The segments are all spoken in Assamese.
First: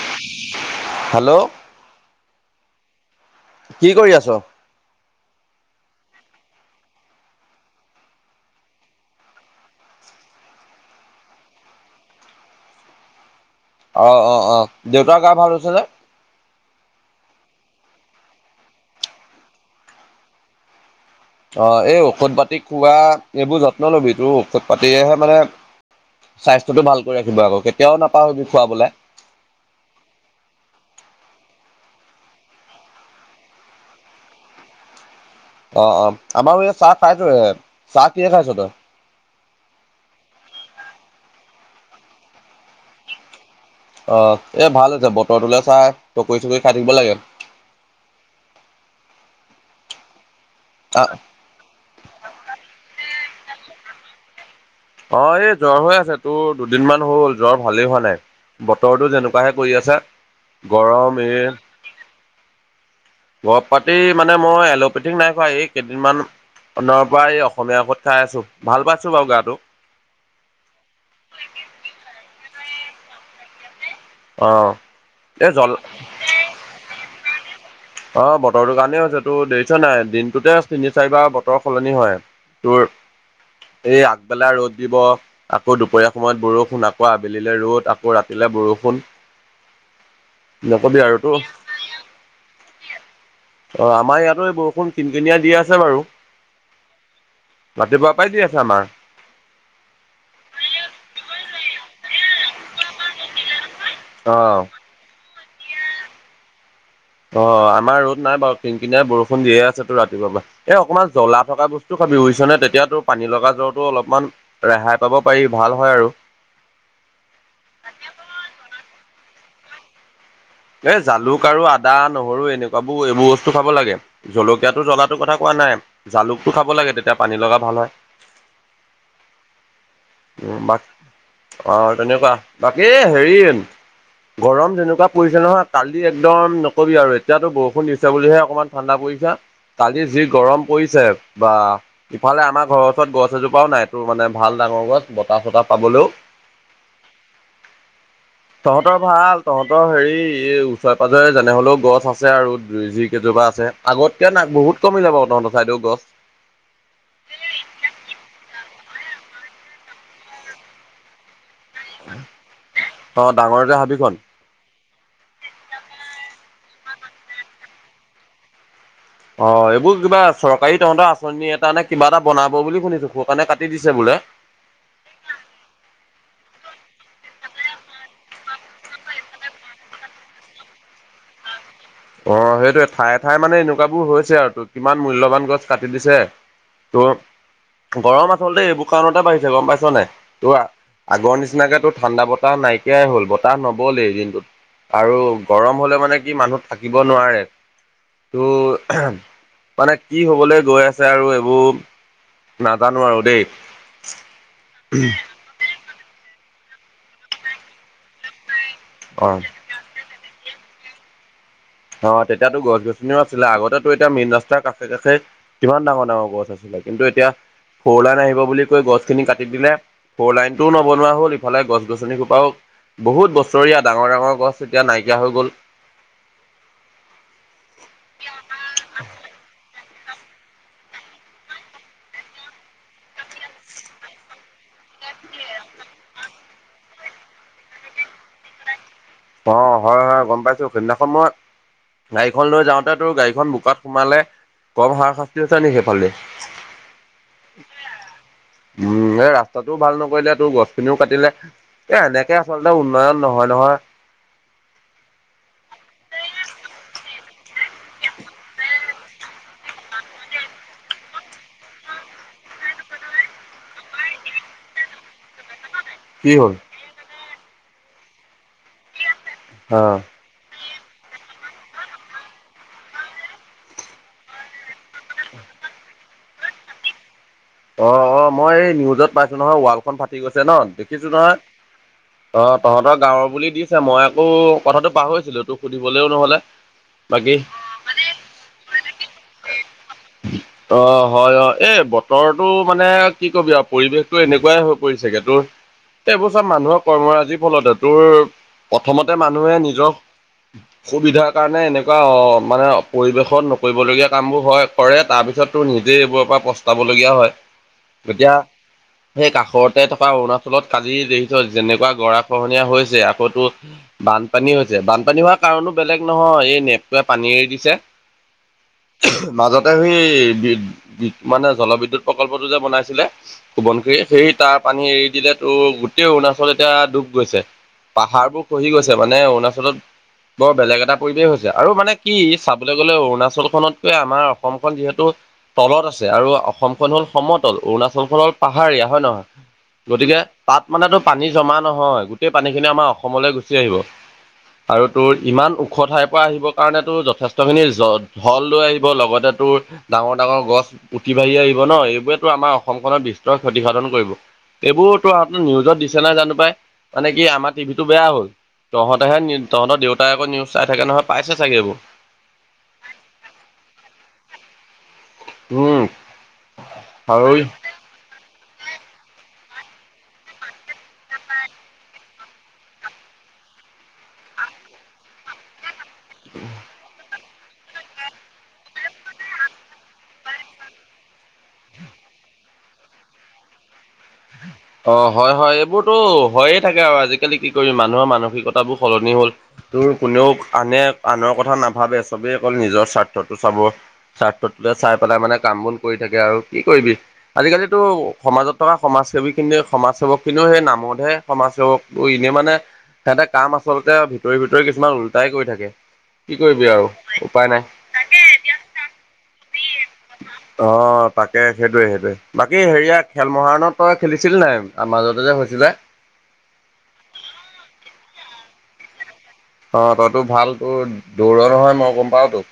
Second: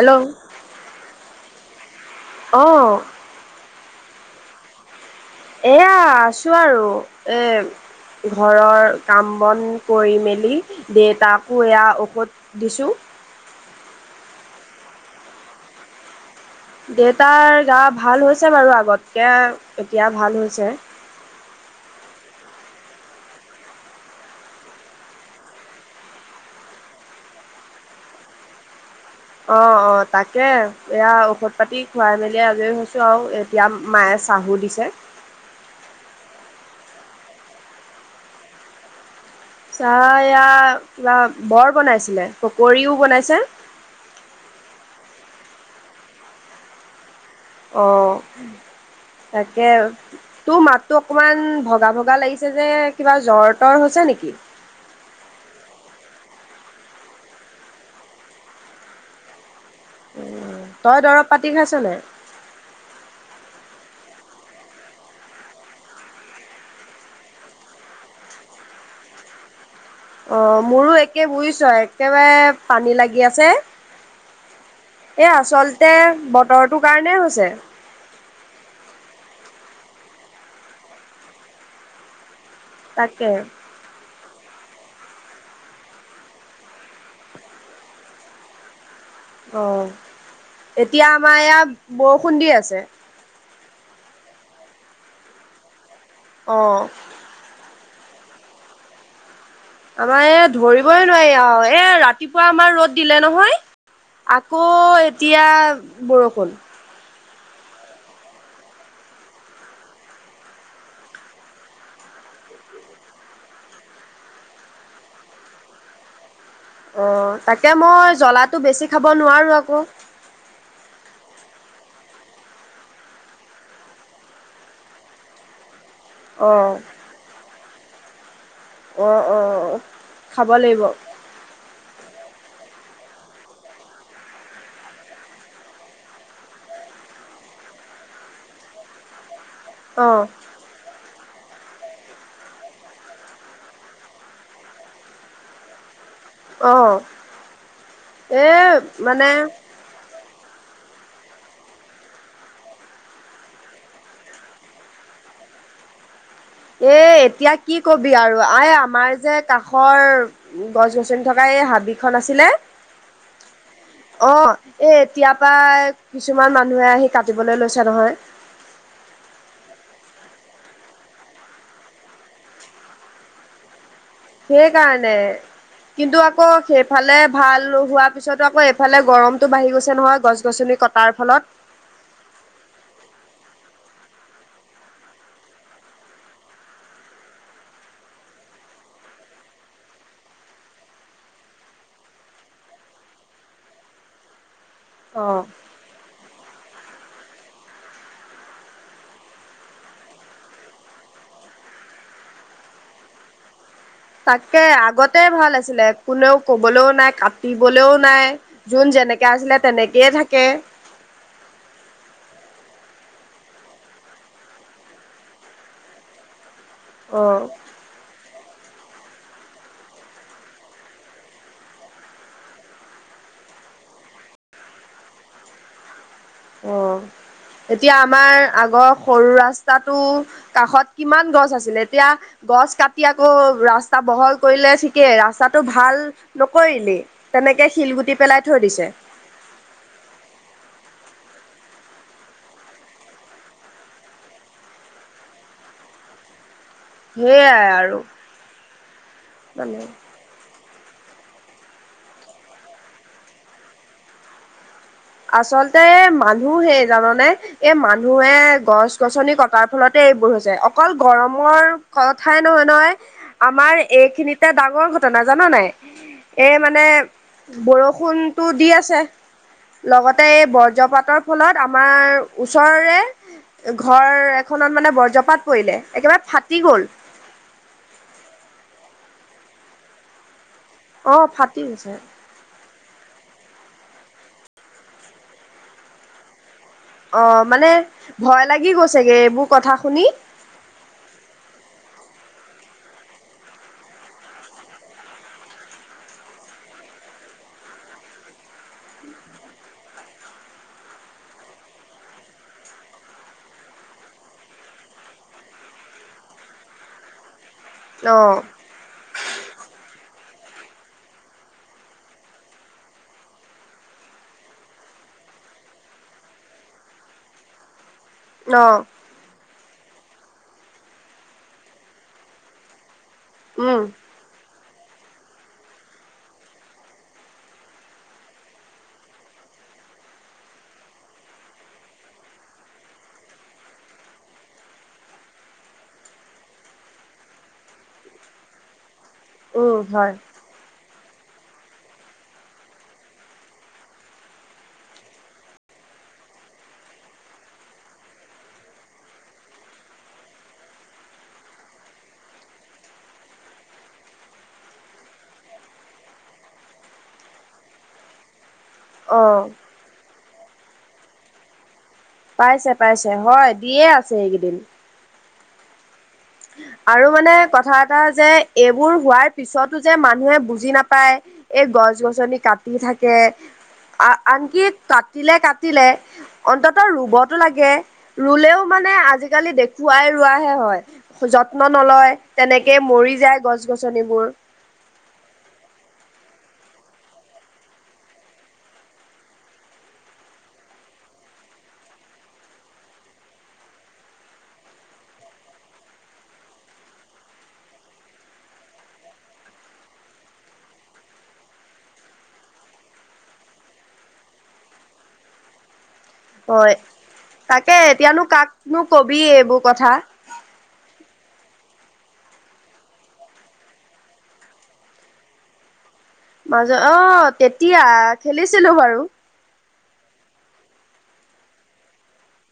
হেল্ল'। হেল্ল'। অ। কি কৰি আছোঁ। এয়া আছোঁ আৰু এ। ঘৰৰ কাম বন কৰি মেলি। দেতাকো এয়া ঔষধ দিছোঁ। অ, অ, অ দেউতাৰ গা ভাল হৈছে নে। দেউতাৰ গা ভাল হৈছে বাৰু আগতকৈ এতিয়া ভাল হৈছে। অ এই ঔষধ পাতি খোৱা এইবোৰ যত্ন লবি তোৰ ঔষধ পাতিয়েহে মানে। স্বাস্থ্যটো ভাল কৰি ৰাখিব আকৌ কেতিয়াও নাপাহৰিবি খুৱাবলৈ। অ, অ তাকে এয়া ঔষধ পাতি খুৱাই মেলি আজৰি হৈছো আৰু। [unintelligible] এতিয়া মায়ে চাহু দিছে। অ, অ আমাৰো এই চাহ খাইছোঁহে চাহ কিহেৰে খাইছোঁ তই। চাহ এয়া কিবা বৰ বনাইছিলে পকৰীও বনাইছে। অ এ ভাল হৈছে বতৰটোলৈ চাই পকৰী চকৰি খাই থাকিব লাগে। অ তাকে তোৰ মাততো অ', অকমান ভগা, ভগা লাগিছ ছে যে কিবা জ্বৰ তৰ হৈছে নেকি। অ এই জ্বৰ হৈ আছে তোৰ দুদিনমান হ'ল জ্বৰ ভালেই হোৱা নাই। বতৰটো যেনেকুৱাহে কৰি আছে তই দৰৱ গৰম এ। [unintelligible] দৰৱ পাতি মানে মই এলোপেথিক নাই খোৱা এই কেইদিনমান। খনৰ পৰা এই অসমীয়া ঔষধ খাই আছোঁ ভাল পাইছোঁ বাৰু গাটো। অ মোৰো একে বুজিছোঁ একেবাৰে পানী লাগি আছে। অ এ এই জল আচলতে বতৰটোৰ কাৰণে হৈছে। অ বতৰটোৰ কাৰণেই হৈছে তোৰ দেখিছোঁ নে নাই দিনটোতে তিনি চাৰিবাৰ বতৰ সলনি হয় তোৰ। তাকে। এই আগবেলা ৰ'দ দিব। আকৌ দুপৰীয়া সময়ত বৰষুণ আকৌ আবেলিলৈ ৰ'দ আকৌ ৰাতিলে বৰষুণ। অ, নকবি এতিয়া আৰু তো আমাৰ ইয়াত বৰষুণ দি আছে। অ, আমাৰ ইয়াতো বৰষুণ কিন কিনিয় দি আছে বাৰু। অ'। ৰাাতিপুৱাৰ পৰাই দি আছে আমাৰ আমাৰ এ, ধৰিবই নোৱাৰি আৰু এ ৰাতিপুৱা আমাৰ ৰ'দ দিলে নহয়। অ আকৌ এতিয়া বৰষুণ। অ, আমাৰ ৰ'দ নাই বাৰু কিনকিনিয়াই বৰষুণ দিয়ে আছে তো ৰাতিপুৱাবা। এ, অকণমান জ্বলা থকা বস্তু খাবি উৰিছ নে তেতিয়াতোৰ পানী লগা জ্বৰটো অলপমান ৰেহাই পাব পাৰি ভাল হয় আৰু। অ, তাকে মই জ্বলাটো বেছি খাব নোৱাৰো আকৌ। এ, জালুক আৰু আদা, নহৰু এনেকুৱাবোৰ এইবোৰ বস্তু খাব লাগে। জলকীয়াাতটো, জ্বলাটো কথা কোৱা নাই জালুকতটো খাব অ'। লাগে তেতিয়া পানী লগা ভাল হয়। অ', অ'। উ, খাব বাক লাগিব অ, তেনেকুৱা বাকী হেৰি গৰম যেনেকুৱা পৰিছে নহয় কালি একদম নকবি আৰু এতিয়াতো বৰষুণ দিছে বুলিহে অকণমান। ঠাণ্ডা পৰিছে কালি যি অ' গৰম পৰিছে। বা ইফালে আমাৰ ঘৰৰ ওচৰত বতাহ-চতাহ পাবলৈও। অ, এ তহঁতৰ মানে ভাল তহঁতৰ হেৰি এই ওচৰে পাজৰে যেনে হ'লেও গছ আছে আৰুই যই কেইজোপা আছে। আগতকে না বহুত কমি যাব তহঁৰ চাইদেউ গছ। এ, এতিয়া কি কবি আৰু আ আমাৰ যে কাষৰ গছ-গছনি থকা এই হাবি খ আছিলে, অ ডাঙৰ যে হাবিখন। অ'। এ, এতিয়াৰ পৰা কিছুমান মানুহে আহি কাটিবলৈ লৈছে নহয়। অ, এইবোৰ কিবা চৰকাৰী তহঁতৰ আঁচনি এটা নে কিবা এটা বনাব বুলি শুনিছো খ কাৰণে কাটি দিছে বোলে। সেইকাৰণে কিন্তু আকৌ সেইফালে ভাল হোৱাৰ পিছতো আকৌ এইফালে গৰমটো বাঢ়ি গৈছে নহয় গছ-গছনি ক তাৰ ফলত অ, সেইটোৱে ঠায়ে ঠায়ে মানে এনেকুৱাবোৰ হৈছে আৰু ত কিমান মূল্যবান গছ কাটি দিছে। তোৰ গৰম আচলতে এইবোৰ কাৰণতে বাঢ়িছে গৰম পাইছ নে তোৰ আগৰ নিচিনাকেত তো ঠাণ্ডা বতাহ নাইকিয়াই হ'ল বতাহ নবলেই দিনটোত আৰু অ'। গৰম হ'লে মানে কি মানুহ থাকিব নোৱাৰে। ত' মানে কি হ'বলৈ গৈ আছে আৰু এইবোৰ। নাজানো আৰু দেই। তাকে আগতে ভাল আছিলে কোনেও ক'বলৈও নাই কাটিবলৈও নাই। যোন যেনেকৈ অ'। আছিলে তেনেকেয়ে থাকে। অ, তেতিয়াতো কিন্তু অ এতিয়া ফৌলাইন আহিব বুলি কৈ গছখিনি কাটি দিলে। ফ' লাইন টোও নবনোৱা হ'ল ইফালে গছ-গছনি খোপাওঁ বহুত বছৰীয়া ডাঙৰ, ডাঙৰ গছ এতিয়া নাইকিয়া হৈ গ'ল। অ'। এতিয়া আমাৰ গছ কাটি আকৌ ৰাস্তা বহল কৰিলে ঠিকেই, ৰাস্তাটো ভাল নকৰিলেই। তেনেকে শিলগুটি পেলাই থৈ দিছে। অ, হয়, হয়, গ'ম পাইছো সেইদিনাখন মই গাড়ীখন লৈ যাওঁতে তোৰ গাড়ীখন বোকাত সোমালে। কম হাৰ শাস্তি হৈছে নে সেইফালেদি সেইয়াই আৰু উম, এই ৰাস্তাটো মানে ভাল নকৰিলে তোৰ গছ খিনিও কাটিলে এ এনেকে আচলতে উন্নয়ন নহয়, নহয়। আচলতে মানুহ হেই জাননে? এ, মানুহে গছ গছনি কটাৰ ফলতে এইবোৰ হৈছে। অকল গৰমৰ কথাই নহয়, নহয়। আমাৰ এইখিনিতে ডাঙৰ ঘটনা জান নাই? কি এ, হ'ল মানে বৰষুণটো দি আছে। অ'। লগতে এই বজ্ৰপাতৰ ফলত আমাৰ ওচৰৰে ঘৰ এখনত মানে বজ্ৰপাত পৰিলে। একেবাৰে ফাটি গল। অ', অ', মই এই নিউজত পাইছো নহয় ৱালখন ফাটি গৈছে ন, দেখিছো অ নহয়। ফাটি গৈছে অ', তহঁতৰ গাঁৱৰ বুলি দিছে, মই আকৌ কথাটো পাহৰিছিলো তোক সুধিবলৈও নহ'লে। বাকী অ', মানে ভয় লাগি গৈছেগে এইবোৰ কথা শুনি। অ', হয় অ', এই বতৰটো কি কবি আৰু পৰিৱেশ টো এনেকুৱায়ে হৈ পৰিছেগে, তোৰ এইবোৰ চ'ব মানুহৰ কৰ্মৰাজিৰ ফলতে। তোৰ, প্ৰথমতে মানুহে নিজক অসুবিধা কাৰণে এনেকুৱা অ', মানে পৰিবেশত নকৰিবলগীয়া কামবোৰ হয় কৰে, তাৰ পিছত তোৰ নিজেই এইবোৰৰ পৰা প্ৰস্তবলগীয়া হয়। অ এতিয়া সেই কাষতে থকা অৰুণাচলত কালি দেখিছ যেনেকুৱা গৰা খহনীয়া হৈছে। আকৌ তোৰ বানপানী হৈছে। বানপানী হোৱাৰ কাৰণো বেলেগ নহয়। এই নেপটোৱে পানী এৰি দিছে। অ'। মাজতে সেই বি- মানে জলবিদ্যুৎ প্ৰকল্পটো যে বনাইছিলে উম সোবনখিৰিত, সেই তাৰ পানী এৰি দিলেতো গোটেই অৰুণাচলত এতিয়া ডুব গৈছে। পাহাৰবোৰ খহি গৈছে, মানে অৰুণাচলত বৰ বেলেগ এটা পৰিৱেশ হৈছে। আৰু মানে কি চাবলৈ গলে অৰুণাচলখনতকৈ আমাৰ অ অসমখন যিহেতু তলত আছে, আৰু অসমখন হল সমতল অৰুণাচলখন হল পাহাৰীয়া হয় নহয়। উম হয় গতিকে তাত মানে টোৰ পানী জমা নহয়, গোটেই পানী খিনি আমাৰ অসমলৈ গুচি আহিব। আৰু তোৰ ইমান ওখ ঠাইৰ পৰা আহিবৰ কাৰণে তোৰ যথেষ্টখিনি জত হল লৈ আহিব লগতে তোৰ ডাঙৰ ডাঙৰ গছ উতি বাঢ়ি আহিব ন, এইবোতো আমাৰ অসমখনত বিস্তৰ ক্ষতিসাধন কৰিব। এইবোৰ তোৰ নিউজত দিছে নাই জানো পাই, মানে কি আমাৰ টিভি টো বেয়া হ'ল। তহঁতেহে অ নিউ- তহঁতৰ দেউতাই আকৌ নিউজ চাই থাকে নহয় পাইছে চাগে এইবোৰ। পাইছে, পাইছে হয় দিয়ে আছে এইকেইদিন। উম। আৰু মানে কথা এটা যে এইবোৰ হোৱাৰ পিছতো যে মানুহে বুজি নাপায়। এই গছ গছনি কাটি থাকে, আ-আনকি কাটিলে, কাটিলে অন্তত ৰুবতো লাগে। ৰুলেও মানে আজিকালি দেখুৱাই ৰোৱাহে হয়। যত্ন নলয়, তেনেকেই মৰি যায় গছ গছনিবোৰ। অ', হয়, হয় এইবোৰতো হয়েই থাকে আৰু আজিকালি কি কৰিম মানুহৰ মানসিকতাবোৰ সলনি হ'ল। তোৰ কোনেও আনে আনৰ কথা নাভাবে চবেই অকল নিজৰ স্বাৰ্থটো চাব। স্বাৰ্থটোলে চাই পেলাই মানে কাম বোন কৰি থাকে আৰু কি কৰিবি। আজিকালিতো সমাজত থকা সমাজ সেৱিক খিনি সমাজ সেৱক খনিও সেই নামতহে সমাজ সেৱক। এনেই মানে সিহঁতে কাম আচলতে ভিতৰি ভিতৰি কিছুমান ওলটাই কৰি থাকে। কি কৰিবি হয়। আৰু উপায় নাই। তাকে এতিয়ানো কাকনো কবি এইবোৰ কথা। অ', তাকে সেইটোয়ে সেইটোয়ে বাকী হেৰিয়াত খেল মহাৰণত তই খেলিছিলি নাই? মাজতে যে হৈছিলে। মাজত অ', তেতিয়া খেলিছিলো বাৰু। অ', তইতো ভাল তোৰ দৌৰ নহয় মই গম পাওঁতো।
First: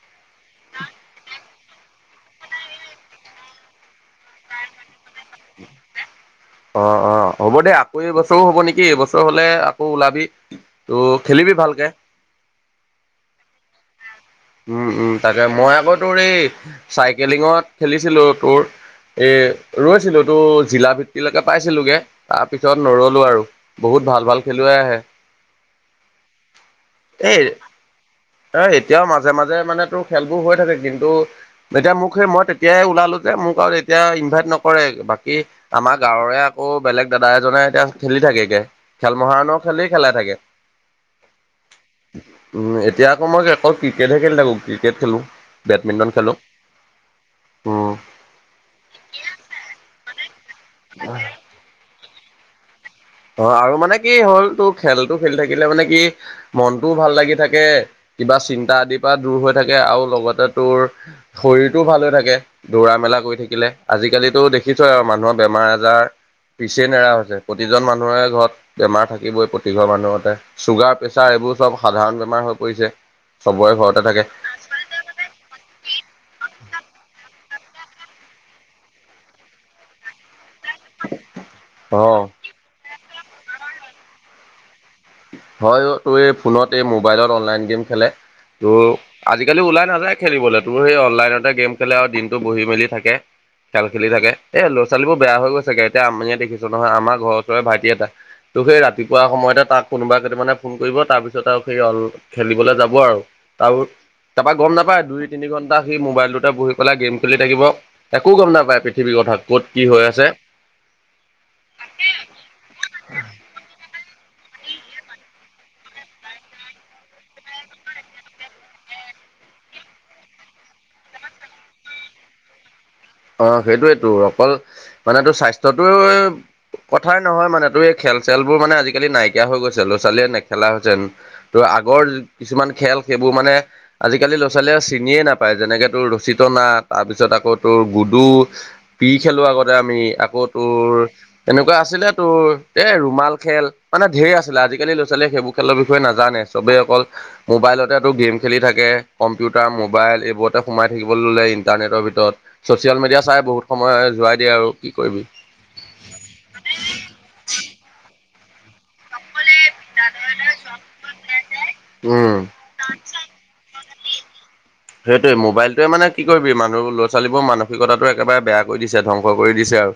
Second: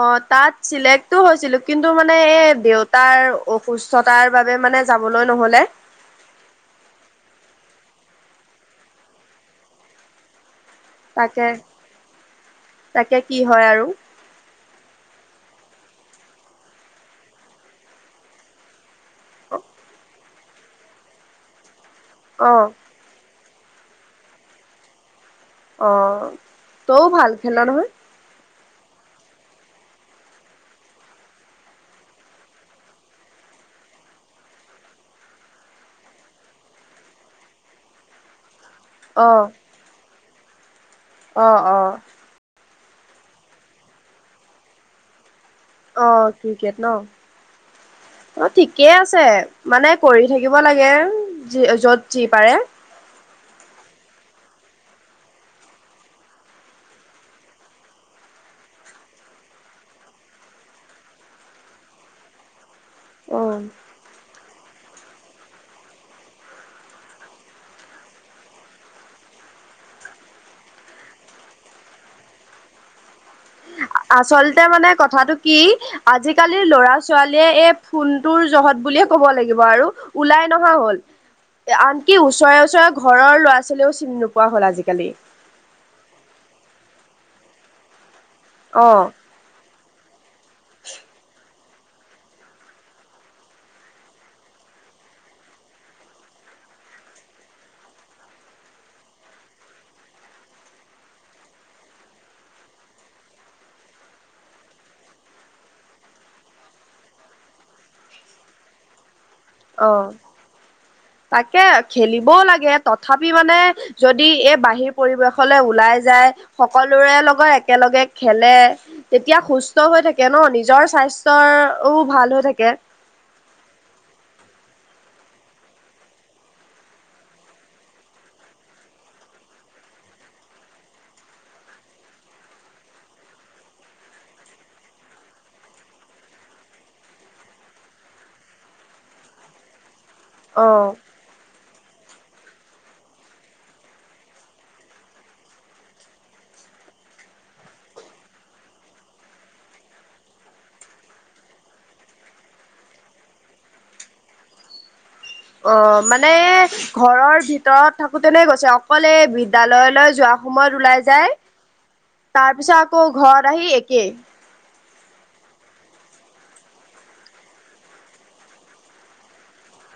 অ', তাত চিলেক্টটো হৈছিলো, কিন্তু মানে এই দেউতাৰ অসুস্থতাৰ বাবে মানে যাবলৈ নহলে। অ', অ', হ'ব দে আকৌ এইবছৰো হব নেকি, এইবছৰ হলে আকৌ ওলাবি। ত' তাকে, খেলিবি ভালকে তাকে কি হয় আৰু। উম, উম, তাকে মই আকৌ তোৰ এই চাইকেলিঙত খেলিছিলো তোৰ এ ৰৈছিলো টো জিলা ভিত্তিলৈকে পাইছিলোগে। অ তাৰপিছত নৰলো আৰু বহুত ভাল ভাল খেলুৱৈ আহে। অ', তইও ভাল এই খেল নহয়। এ এতিয়াও মাজে, মাজে মানে তোৰ খেলবোৰ হৈ থাকে কিন্তু এতিয়া মোক সেই মই তেতিয়াই ওলালো যে মোক আৰু এতিয়া ইনভাইট নকৰে বাকী আমাৰ গাঁৱৰে আকৌ বেলেগ দাদা এজনে এতিয়া খেলি থাকেগে। খেল অ মহাৰণৰ খেলেই খেলাই থাকে। অ', অ'। উ, এতিয়া আকৌ মই যে আকৌ ক্ৰিকেটহে খেলি থাকো ক্ৰিকেট খেলো। অ বেডমিণ্টন খেলোঁ ক্ৰিকেট ন হু। অ', ঠিকেই আছে মানে কৰি থাকিব লাগে। [unintelligible] যি য'ত যি পাৰে। অ', আৰু মানে কি হ'ল তটো খেলতটো খেলি থাকিলে মানে কি মনটোও ভাল লাগি থাকে কিবা চিন্তা আদিৰ পৰা দূৰ হৈ থাকে আৰু লগতে তোৰ শৰীৰটোও ভাল হৈ থাকে। দৌৰা মেলা কৰি অ থাকিলে আজিকালিতো দেখিছ আৰু মানুহৰ বেমাৰ আজাৰ পিছে নেৰা হৈছে প্ৰতিজন মানুহৰে ঘৰত বেমাৰ থাকিবই প্ৰতিঘৰ মানুহতে। চুগাৰ প্ৰেচাৰ এইবোৰ চব সাধাৰণ বেমাৰ হৈ পৰিছে চবৰে বয়সত আচলতে মানে কথাটো কি? আজিকালিৰ ল'ৰা ছোৱালীয়ে এই ফোনটোৰ জহত বুলিয়ে ক'ব লাগিব আৰু ওলাই নহোৱা হ'ল। আনকি অ ওচৰে ওচৰে ঘৰৰ ল'ৰা ছোৱালীও চিনি নোপোৱা হ'ল আজিকালি হয় তোৰ এই ফোনত এই মোবাইলত অনলাইন গেম খেলে তোৰ অ আজিকালি ওলাই নাযায় খেলিবলৈ তো সেই অনলাইনতে গেম খেলে আৰু দিনটো বহি মেলি থাকে খেল খেলি থে এই লৰা ছোৱালীবোৰ বেয়া হৈ গৈছেগে এতিয়া আমি দেখিছো নহয় আমাৰ ঘৰ চৰে ভাইটি এটা তো সেই ৰাতিপুৱা সময়তে তাক কোনোবা কেইটামানে ফোন কৰিব তাৰপিছত আৰু সেই অল খেলিবলৈ যাব আৰু তাৰো তাৰপৰা গম নাপায় দুই তিনি ঘণ্টা সি মোবাইলটোতে বহি পেলাই গেম খেলি থাকিব একো গম নাপায়, পৃথিৱীৰ কথা ক'ত কি অ হৈ আছে তাকে খেলিবও লাগে তথাপি মানে যদি এই বাহিৰ পৰিৱেশলৈ ওলাই যায় সকলোৰে লগত একেলগে খেলে তেতিয়া সুস্থ হৈ থাকে ন নিজৰ স্বাস্থ্যৰও ভাল হৈ থাকে অ', সেইটোয়েতো অকল মানে তোৰ স্বাস্থ্যটো কথাই নহয় মানে তোৰ এই খেল চেলবোৰ মানে আজিকালি নাইকিয়া হৈ গৈছে ল'ৰা ছোৱালীয়ে নেখেলা হৈছে ত আগৰ কিছুমান খেল সেইবোৰ মানে আজিকালি ল'ৰা ৱালীয়ে আৰু চিনিয়ে নাপায় যেনেকে তোৰ ৰচী না তাৰপিছত আকৌ তোৰ গুডু পি খেলোৱা আগতে আমি আকৌ অ তোৰ এনেকুৱা আছিলে তোৰ এই ৰুমাল খেল মানে ঢেৰ আছিলে আজিকালি ল'ৰা ছোৱালীয়ে সেইবোৰ খেলৰ বিষয়ে নাজানে চবেই অকল মোবাইলতেতো গেম খেলি থাকে কম্পিউটাৰ মোবাইল এইবোৰতে সোমাই থাকিবলৈ ল'লে ইণ্টাৰনেটৰ ভিতৰত ছ'চিয়েল মিডিয়া চাই বহুত সময় যোৱাই দিয়ে আৰু কি কৰিবি অ', মানে ঘৰৰ ভিতৰত থাকোতেনে গৈছে অকলে বিদ্যালয় যোৱা সময়ত ওলাই যায় উম তাৰপিছত আকৌ ঘৰত আহি একেই সেইটোৱে মোবাইলটোৱে মানে কি কৰিবি মানুহ ল'ৰা ছোৱালীবোৰ মানসিকতা একেবাৰে বেয়া কৰি দিছে ধ্বংস কৰি দিছে আৰু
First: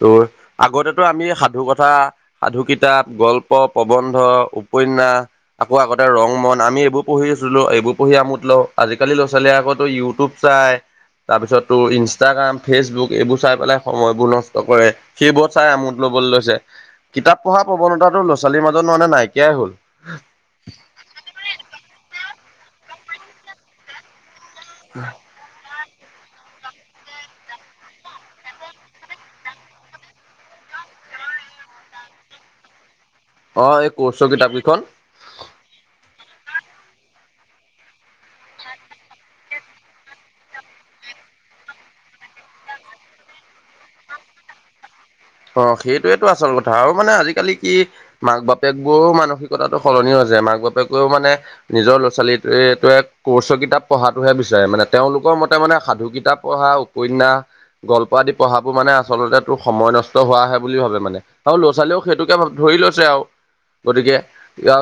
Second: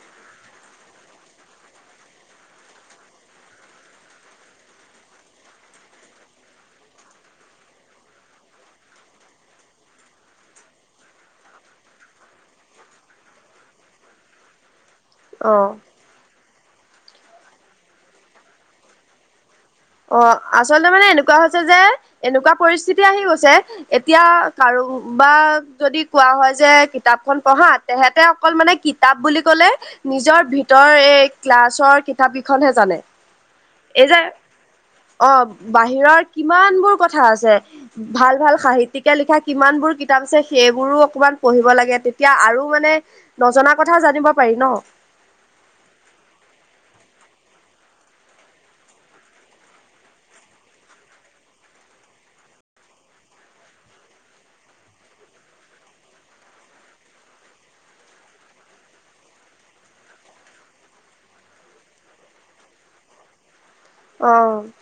ত' আগতেতো আমি সাধু কথা সাধু কিতাপ গল্প প্ৰবন্ধ উপন্যাস আকৌ আগতে ৰং মন আমি এইবোৰ পঢ়ি আছিলো এইবোৰ পঢ়ি আমোত লও আজিকালি আজিকালি ল'ৰা ছোৱালীয়ে আকৌ ইউটিউব চাই তাৰপিছত তোৰ ইনষ্টাগ্ৰাম ফেচবুক এইবোৰ চাই পেলাই সময়বোৰ নষ্ট কৰে। সেইবোৰত অ চাই আমোদ ল'বলৈ লৈছে কিতাপ পঢ়াৰ প্ৰৱণতাটো ল'ৰা-ছোৱালীৰ মাজত মানে নাইকিয়াই হ'ল। অ, আচলতে মানে এনেকুৱা হৈছে যে এনেকুৱা পৰিস্থিতি আহি গৈছে এতিয়া কাৰো বা যদি কোৱা হয় যে কিতাপখন পঢ়া তেহেতে অকল মানে কিতাপ বুলি ক'লে নিজৰ ভিতৰৰ এই ক্লাছৰ কিতাপ কেইখনহে জানে। অ, এই কোৰ্চৰ কিতাপ কেইখন। অ, বাহিৰৰ কিমান বোৰ কথা আছে। ভাল, ভাল সাহিতয়িকে লিখা কিমান বোৰ কিতাপ আছে সেইবোৰো অকমান পঢ়িব লাগে তেতিয়া আৰু মানে নজনা কথাও জানিব পাৰি ন। অ, সেইটোয়েতটো আচল কথা আৰু মানে আজিকালি কি মাক-বাপেক গৈয়ও মানসিকতাটো সলনি হৈ যায় মাক-বাপেকেও মানে নিজৰ ল'ৰা-ছোৱালীৱটোৱে কৰ্চৰ কিতাপ পঢ়াতটোহে বিচাৰে মানে তেওঁলোকৰ মতে মানে সাধু কিতাপ পঢ়া উপন্যাস গল্প আদি পঢ়াবোৰ মানে আচলতে তোৰ সময় নষ্ট ত হোৱাহে বুলি ভাবে মানে আৰু লৰা-ছোৱালীয়েও সেইটোকে ভ ধৰি লৈছে আৰু। গতিকে অ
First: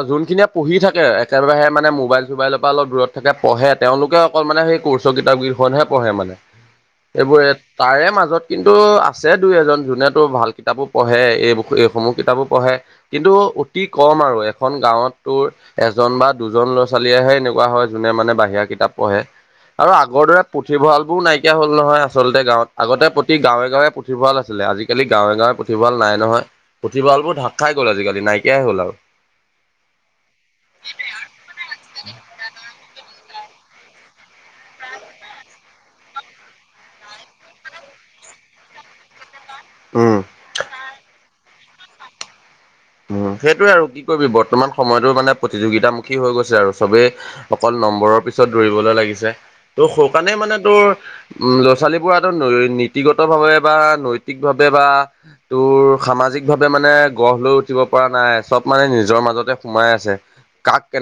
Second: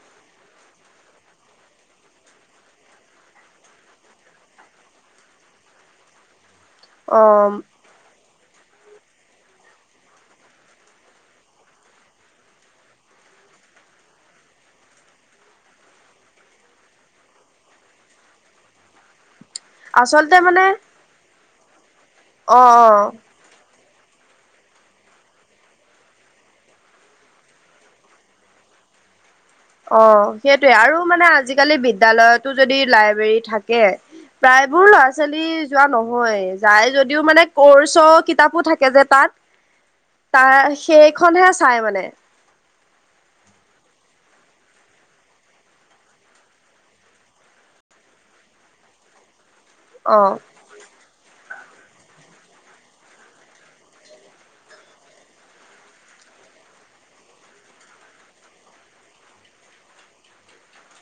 যোনখিনিয়ে পঢ়ি থাকে একেবাৰেহে মানে মোবাইল চোবাইলৰ পৰা অলপ দূৰতাকে পঢ়ে তেওঁলোকে অকল মানে সেই কিতাপ কেইখনহে পঢ়ে মানে। অ সেইবোৰে তাৰে মাজত কিন্তু আছে দুই, এজন যোনে তো ভাল কিতাপো পঢ়ে এই, এইসমূহ কিতাপো পঢ়ে। কিন্তু অতি কম আৰু এখন গাঁৱত তোৰ এজন বা দুজন ল'ৰা-ছোৱালীয়েহে এনেকুৱা হয় যোনে মানে বাহিৰা কিতাপ পঢ়ে। আৰু আগৰ আচলতে দৰে মানে পুথিভঁৰাল বোৰও নাইকিয়া হ'ল নহয় আচলতে অ গাঁৱত অ আগতে গাঁৱে, গাঁৱে পুভঁৰা আছিল। আজালি গাঁৱে, গাঁৱে পুথিভ ভ নহয় পুথিভালোৰ ঢাক খাই গ'ল আজিকালি নাইকিয়াই হ'ল। অ, সেইটয়ে আৰু মানে আজিকালি বিদ্যালয়তো যদি লাইব্ৰেৰী থাকে। প্ৰায়বোৰ ল'ৰা-ছোৱালী যোৱা নহয় যাই যদিও মানে কৰ্চৰ কিতাপো থাকে যে তাত উম তাৰ সেইখনহে চাই মানে। উ, সেইটোয়ে আৰু কি, কৰিবি বৰ্তমান সময়তো মানে প্ৰতিযোগিতামুখী হৈ গৈছে আৰু চবেই। অকল নম্বৰৰ পিছত দৌৰিবলৈ লাগিছে ত' সু অ কাৰণে মানে উম, ল'ৰা-ছোৱালীবোৰ নীতিগত ভাৱে বা নৈতিক ভাৱে বা তোৰ সামাজিক ভাৱে মানে গঢ় লৈ পৰা নাই চব মানে নিজৰ মাজতে সোমাই আছে কাক, কেনে